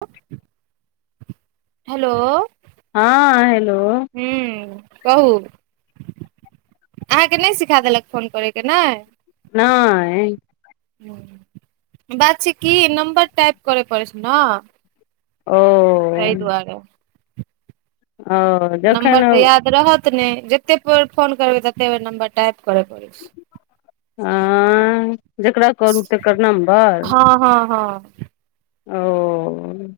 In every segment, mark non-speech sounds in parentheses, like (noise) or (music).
(unintelligible) Hello हँ hello हू कहू? अहाँके नहि सिखा देलक फोन करयके ने। नहि ह बात छै किी नम्बर टाइप करय पड़ै छै ने। ओ कै दुआारे ओ नम्बर जखन तऽ याद रहत ने जतेर फोन करबै तते बर नम्बर टा आब कर पड़स आ ह जेकरा करू तकर नम्बर हँ-हँ-हँ आ ओ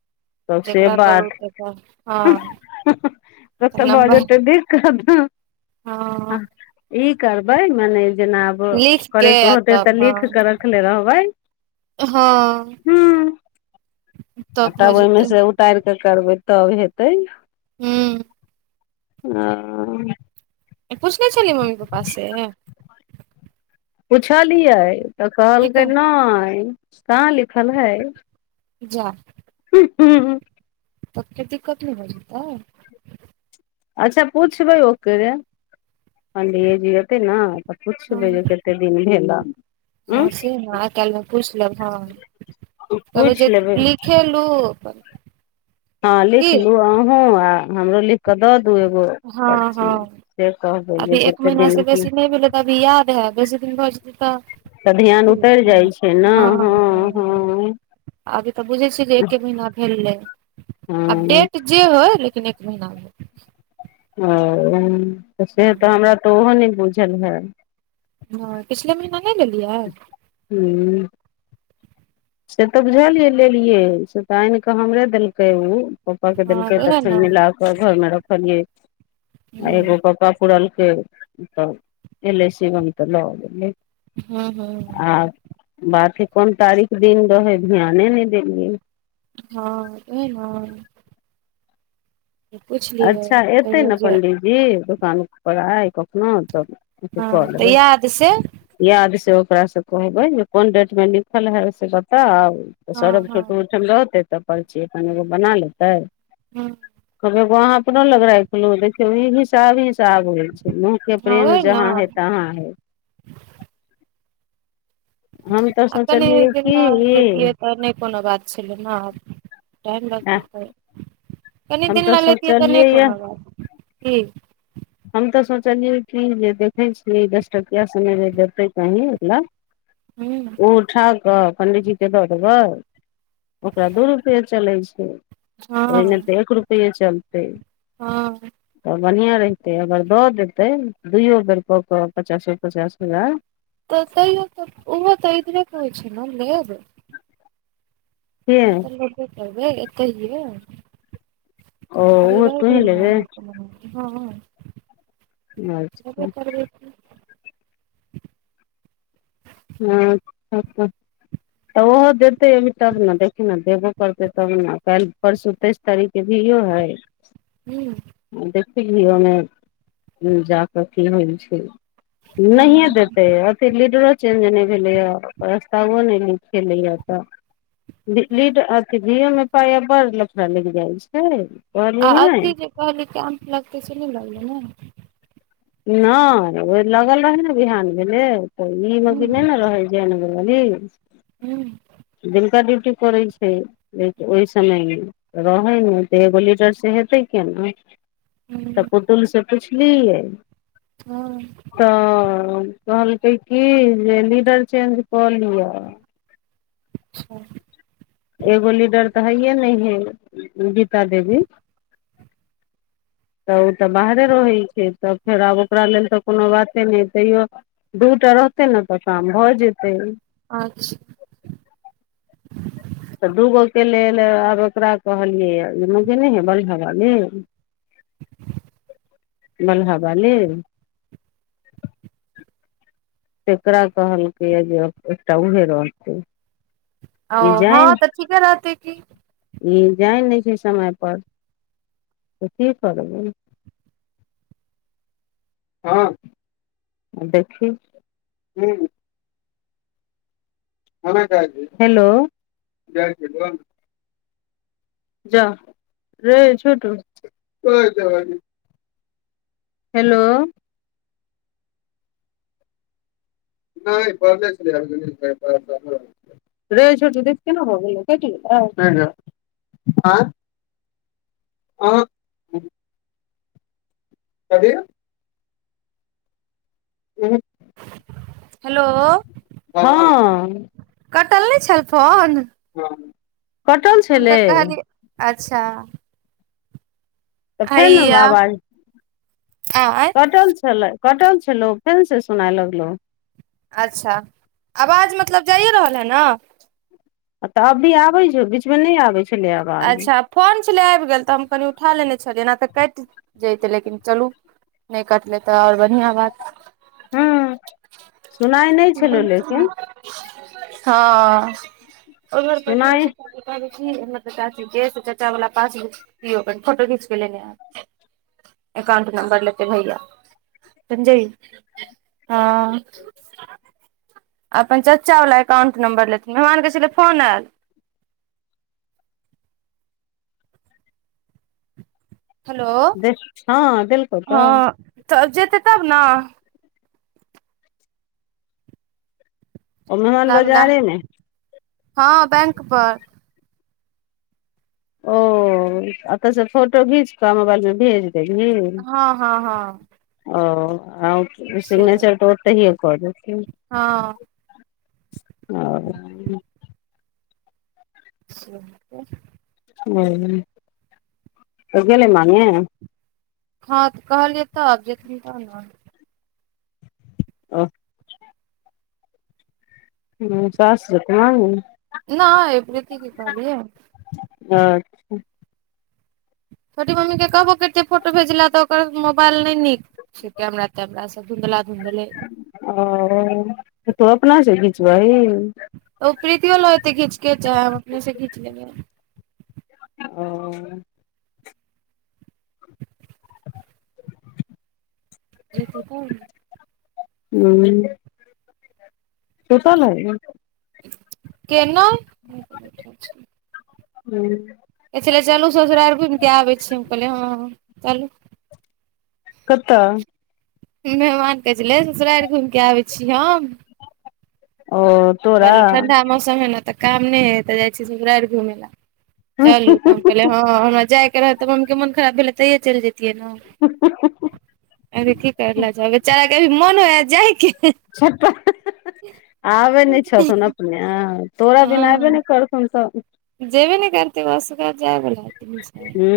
तब से जेकरा बात करू तेकर हँ। प्रत भ नम्बर जेतै देख हँ (unintelligible) ई करबै मने जेना आब लिख के करैके आ होतै तऽ तब हँ लिख कऽ रखले रहबै। हँ हूँ आ भऽ तब ओहिमे जेतै से उतार कऽ करबै तब हेतै। हूँ हँ पुछने छलियै मम्मी पप्पा से? पुछलियै तऽ की कहलकै कह नहि। कहाँ लिखल है? प जा तबके दिक्कत नहि हो जेतऽ अच्छा पूछबै ओकरे पण्डीेजी एऔते ने। त पुछबै हँ जे कते दिन भेला उ हँ से ने आइ काल्हिमे पूछि लेब हँ (unintelligible) हम कहबै जे पूछि लेबै (unintelligible) हँ की लिखलु अहँ आ हमरो लिख के दऽ दू एगो हँ पर्ची हँ से कहबै जेते दिन की तभी याद हे बेस दिन भो जेतै तब तऽ ध्यान उतरि जाइ छैय नैय हां हँ हां अभी तऽ बुझैय छियै जे एके महीना भेलै। आब हां डेट जे होैय लेकिन एक महीना भेलै। ओ तऽ से तऽ हमरा तऽ ओहो नैय बुझल हय हां पिछले महीना नैय लेलियै हूँ से तऽ बुझलियै लेलियै से तऽ आनि कऽ हमरे देलकै उ पप्पा के हँ देलकै तऽ उएह तखन ने मिलाक घर मे रखलियै आ एगो हँ पप्पा पूड़लकै तब एलै शिवम तऽ लऽ गेलै हँ आ बाकी कोन तारीख दिन रहैय ध्याने नैय देलियै हां ई हन पुछलियै अच्छा एतै कहियो ने जे पण्डि जी दोकान पर आइ कखनो तब कऽ हँ तऽ लेबै। याद से याद से ओकरासे कहबै जे कोन डेटमे लिखल हइ से बताउ तऽ हँ सौरभ के हँ छोट ओहिठाम रहतै तऽ परची अपन एगो बना लेतै (unintelligible) हां वहां अपनो लग राखलेब देखियौ ई भी हिसाब हिसाब होइ छैय नैय के हँ प्रेम ओह जहाँ ने हे तहाँ हे हम तऽ आऽ कनि सोचलियै दिन की बाद ई लेतिये त नैय कोनो बात छलै हां टाइम आ लगतै तऽ कनि हम दिन तऽ लैय लेतियै तऽ सोचलियै नैय य कोनो बात ई हम तऽ सोचलियै कि जे देखैय छियै दस टकिया सबमे जे देतै कही ल हुँ उ उठा कऽ पंडिजी के दऽ देबै ओकरा दू रुपए चलै छैय, ओहिमे तऽ एक रुपेए चलतै हां बढ़िआ रहितै अगर दऽ देतै दुइयो बेर कऽ कऽ पचासो पचास हजार तऽ तैयो तऽ ओहो तऽ इधरे के होइ छैय नैय लेब के ओ तऽ लेबे करबै एतहि ये। ओ उहो तुही लेबहि हां अच्छा हां, ह, ह तऽ उहो देतै अभी तब ने देखी ने देबो करतै तब ने काल्हि परसू तैस तारीख के भीयो हइ हूॅं देखलियौ नेय ओमे जाकऽ की होइ छैय। नैहिए हुँ देते अथि लीडरो चेंज नैय भेलैए प्रस्तावों नैय लिखेलै या तऽ लीड अथी भीओ मे पाइ बड़ लफड़ा लागि जाइ छैय। आ अथी जे कहलि कि कैम्प लगतै से नैय लगलै ने नैय ओ लगल रहे ने बिहान भेले तऽ इ मे कि नैय हुँ ने रहे जय नगर वाली हुँ दिनका ड्यूटी करैय छैय। लेकिन ओहि समयमे रहैय नैय तऽ एगो लीडरसे हेतै कियेना तऽ हुँ पुतल से पुछलियै हँ, तऽ कहलकै की, जे लीडर चेंज कऽ लिअ। अचछा, एगो लीडर तऽ हैयए नहि है, गीता देवी (inaudible) तऽ, ओ तऽ बाहरे रहै छै, तऽ फेर, आब ओकरा लेल तऽ कोनो बाते नहि, तैयो दूटा रहतै न, तऽ काम भऽ जेतै। अच्छ तऽ दूगो के लेल, आब ओकरा कहलियै, ओ जे नहि हे, बलिहा बाली बलहा बाली तकरा कहलकै या, जे एकटा उहे रहतै। ई ओ हँ जाइन तऽ ठीके रहतै की ई जाए नहि छै समय पर, तऽ की करबै हँ, देखी, ह हेलो, जाउ, रै छोटू हेलो? नहि बने छलै (unintelligible) रे छोटु देक, केना भऽ गेलो, केट गेलौ, हैया, ए (inaudible) कथी, ह, हेलो, हँ, कटल नहि छल, फोन, हँ, हम तऽ कहलिय, अच्छा, तऽ फे ने हैया आवाज, आँय कटल छलै, कटल छलो, फेन से सुनाय लगलो, अच्छा, आवाज मतलब, जाइए रहल हइ न। तऽ अभी आबे छै, बीच मे नहि आबे छै, अच्छा, फोन छलै आबि गेल, तऽ हम, कनि उठा लेने छलियै, एना तऽ कटि जतै, लेकिन चलू, नहि कटलै तऽ, आओर बढ़िआं बात, हू, सुनाइ नहि छलहु, लेकिन हँ, ओए घर पर धिया सुनाइ पुता के कि, चाची के, से चचा वला पासबूक दियो, फोटो खींच के लेने आब, एकाउंट नम्बर, लेतै भैया, संजय, आ, अपन चचा वला एककाउंट नंबर लेथिन, मेहमान के छले फोन आयल, हेलो, दे हँ देलकौ तऽ हँ, तब जेतै, तब न, ओ, मेहमान, लाबै ला बजारेमे, हँ, बैंक पर, ओ, अतस फोटो घीच कऽ, मोबाइल मे भेज, देवहिन हँ हँ हँ ओ आ से सिग्नेचर तोर ताहिए कऽ देथिन। हँ ओ। (inaudible) ओ त गेले मामी। ह कहलियअ त जेतनी तहन न। अह हु सास जेत (unintelligible) नहि प्रीती के कहलियैय। हँ। छोटी मम्मी के कहबो करतै फोटो भेजेला तऽ ओकर मोबाइल नहि नीक छै कैमरा कैमरा सब धुंधला धुंधलै ओ त तू अपना स घीचबही। ओ प्रीतियो ल एते घीचके चाहे हम अपने से घीच लेबाइ। ओ। जेत तोहन ने। हू। सुतल रहय। केना हू। कहे छले चलू ससुराइर घुमिके आबै छी हम कहलियै हँ चलू। कतऽ? मेहमान कहै छले ससुराइर घुमि के आबै छी हम। ओ। तोरा चलू ठण्डा मौसम हइ ने तऽ काम नहि हे तऽ जाइ छी ससराइर घुमय लए चलू तब कहलीये हँ हँ हमरा जायके रहै तऽ मम्मी के मोन खराब भेलै तैये चलि जैतियै ने। ह, ह, ह, अभी की करला जाउ बेचारा के अभी मन होइया जायके (unintelligible) आबै नहि छथुन अपने। तोरा बिना ऐबे नै हँ करथुन स जेबे नै करते ओ असगर जायबला। हू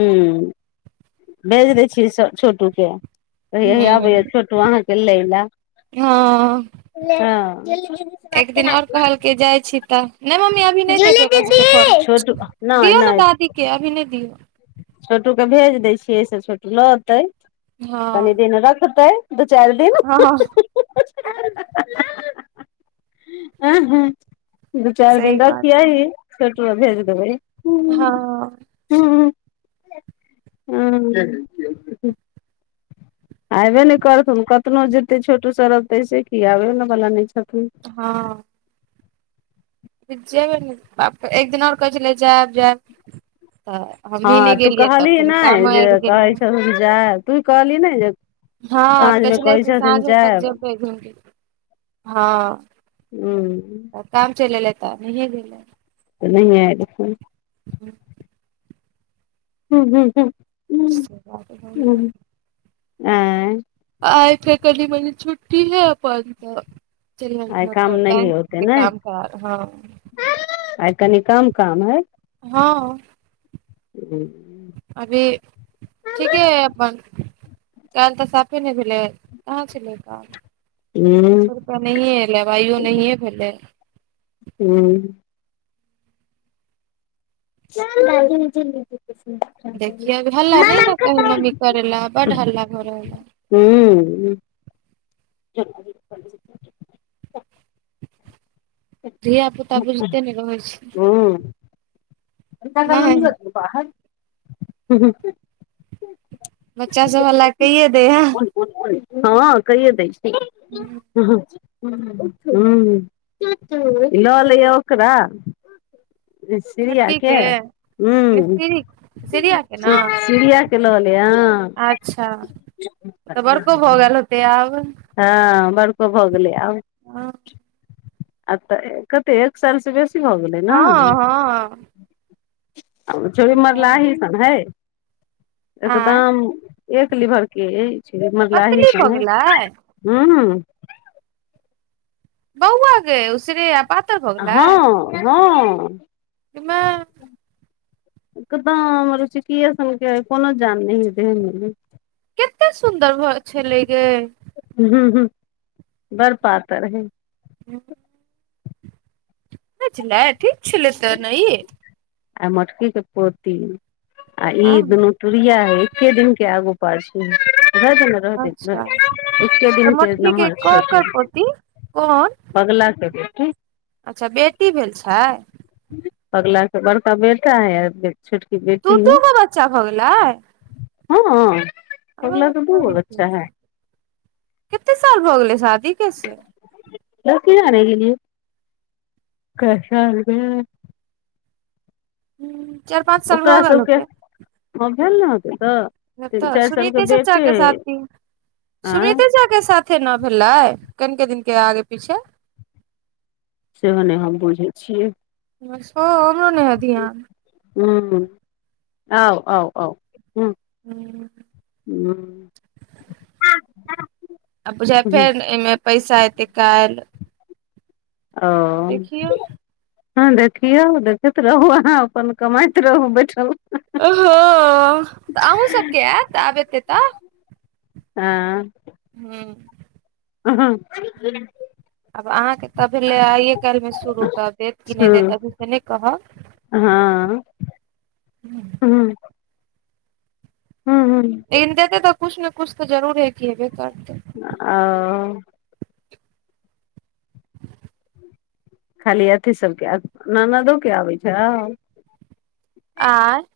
भेज दै छियै स छोटूके। कहयही आबैया हूँ छोटू अहाँके लय ला। हँ ले हं जल्दी दीदी से बात करा दे ना। कि जाय छी तऽ नै मम्मी अभी नहि देबै ओकरा सबके फोन दीदी छोटू नहि दियौ ने नहि दादी के अभी नै दिऔ। छोटू के भेज दै छियै से छोटू लऽ अतैय। हँ कनि दिन रखतै दु चाइर दिन। हँ आँ ह हा हा दू चारि सही दिन बात है रखियेहि फेर ककरो भेज देबैय। हँ। हू। हूँ। आयबे ने करथुन कतनो जेतै छोटू सौरभ तय स कि आबै बला नै छथुन। हँ। जेबै नै बाप एक दिन आर कहै छलै जायब जायब तऽ हमही हँ नहि तू गेलियै तऽ कहली फेर नै कामो जे आबि गेलै कहै छतुन जैब तू कहली नहि जे हँ तऽ साँझमे छलै कहै से छथिन साँझ तक जायब। जेबै घुमि के हँ हू काम चैल एलै तऽ नहिये भलैय। तऽ नहिये एतखुन। हंँ हू हू हू से बात भ गेलै। एऽ आइ फेर कनी मनी छुट्टी हे अपन तऽ चलियै आइ काम मतलब नहि बैंक ओते के नै काम करार हँ आइ कनि कम काम है। हँऽ हूँ अभी ठीके है अपन। काइल तऽ साफे नहि भेलै कहाँ छलै काम। हू रुपया नहिए एलै आइयो नहिये भेलै। हूँ चलू सात दिन में चैल जेतै। देखियो हल्ला नैने करू मम्मी करे ला बड हल्ला भ रहल हअ। ह्म। धिया पुता बुझते नै रहै छै। नहि (unintelligible) बाहर हूँ हू बच्चा सब हल्ला कइये देै हे। बुझबै हऽ कहिये दै छै। हू ह्म ह लऽ लैअ ओकरा। री सीरिया के हँ। मिस्त्री सिरिया के ने चिड़िया के लऽले अ अच्छा तऽ बड़को भऽ गेल होतै आब। हँ बड़को भऽ गेलै आब। हँ आब तऽ कतेक एक साल सँ बेसी भऽ गेलै नऽ हँ आब उ छौरी मरलाही सन हय। आँय एकदम एक लीभर के एछ मरलाही सन है। आँय ह्म। बौआ गै उसिरे आ पात हँ हँ। माय एकदम रुचकिए सनके हय कोनो जान नहि है देह मे। केते सुन्दर घर छलै गैइ। हंँ हँ बड़ पातैर है। (inaudible) कता छलै ठीक छलै तऽ नै ई। आ मोटकी के पोती आ ई हँ दुनू तूरिया है एके दिन के आगू पाछू ध देन वैह देखबै अच्छा एके तऽ दिन के मोटकी नम्हर छै ककर पोती (unintelligible) कोन पगला के बेटी। अच्छा बेटी भेल छै? पगला के बड़का बेटा यै फेर छोटकी दू बेटी यै। दू गो बच्चा भऽ गेलै हां। आरो तोड़ी के कत्ते साल भऽ गेले शादी के से? (unintelligible) नै गेलिए (unintelligible) चारि पाँच साल ओकरा भऽ गेल सबके होतै हां भेल नै होतै तै। नय तऽ सुमिते चचा के साथी, आँय सुमिते चा के साथी न भेलै कनिकेे दिन के आगे-पीछे। सेहो नहि हम बुझै छियै (inaudible) हां हमरो नै हय ध्यान। हुं आउ-आउ-आउ हुं। हूं। (unintelligible) आब बुझा हूँ फेर एय मे पैसा ऐते काएल। औ। देखियौ हां देखियौ, देखैत रहू अहाँ अपन कमाइत रहू बैठल मे। अ हां तऽ अहूं सबके ऐत, आब एते तऽ। हां। हूं। (unintelligible) आब अहाँके तऽ भेले आइए काएल मे शुरू तऽ आब देत कि नय देत अभी से नै कहब। हां। हुं। हूँ। हूं-हूं। लेकिन देतै तऽ कुछ नै कुछ तऽ जरूर अथी हेबे करतै। औ। खाली अथी सबके आ ननदो के आबै छौ। (unintelligible)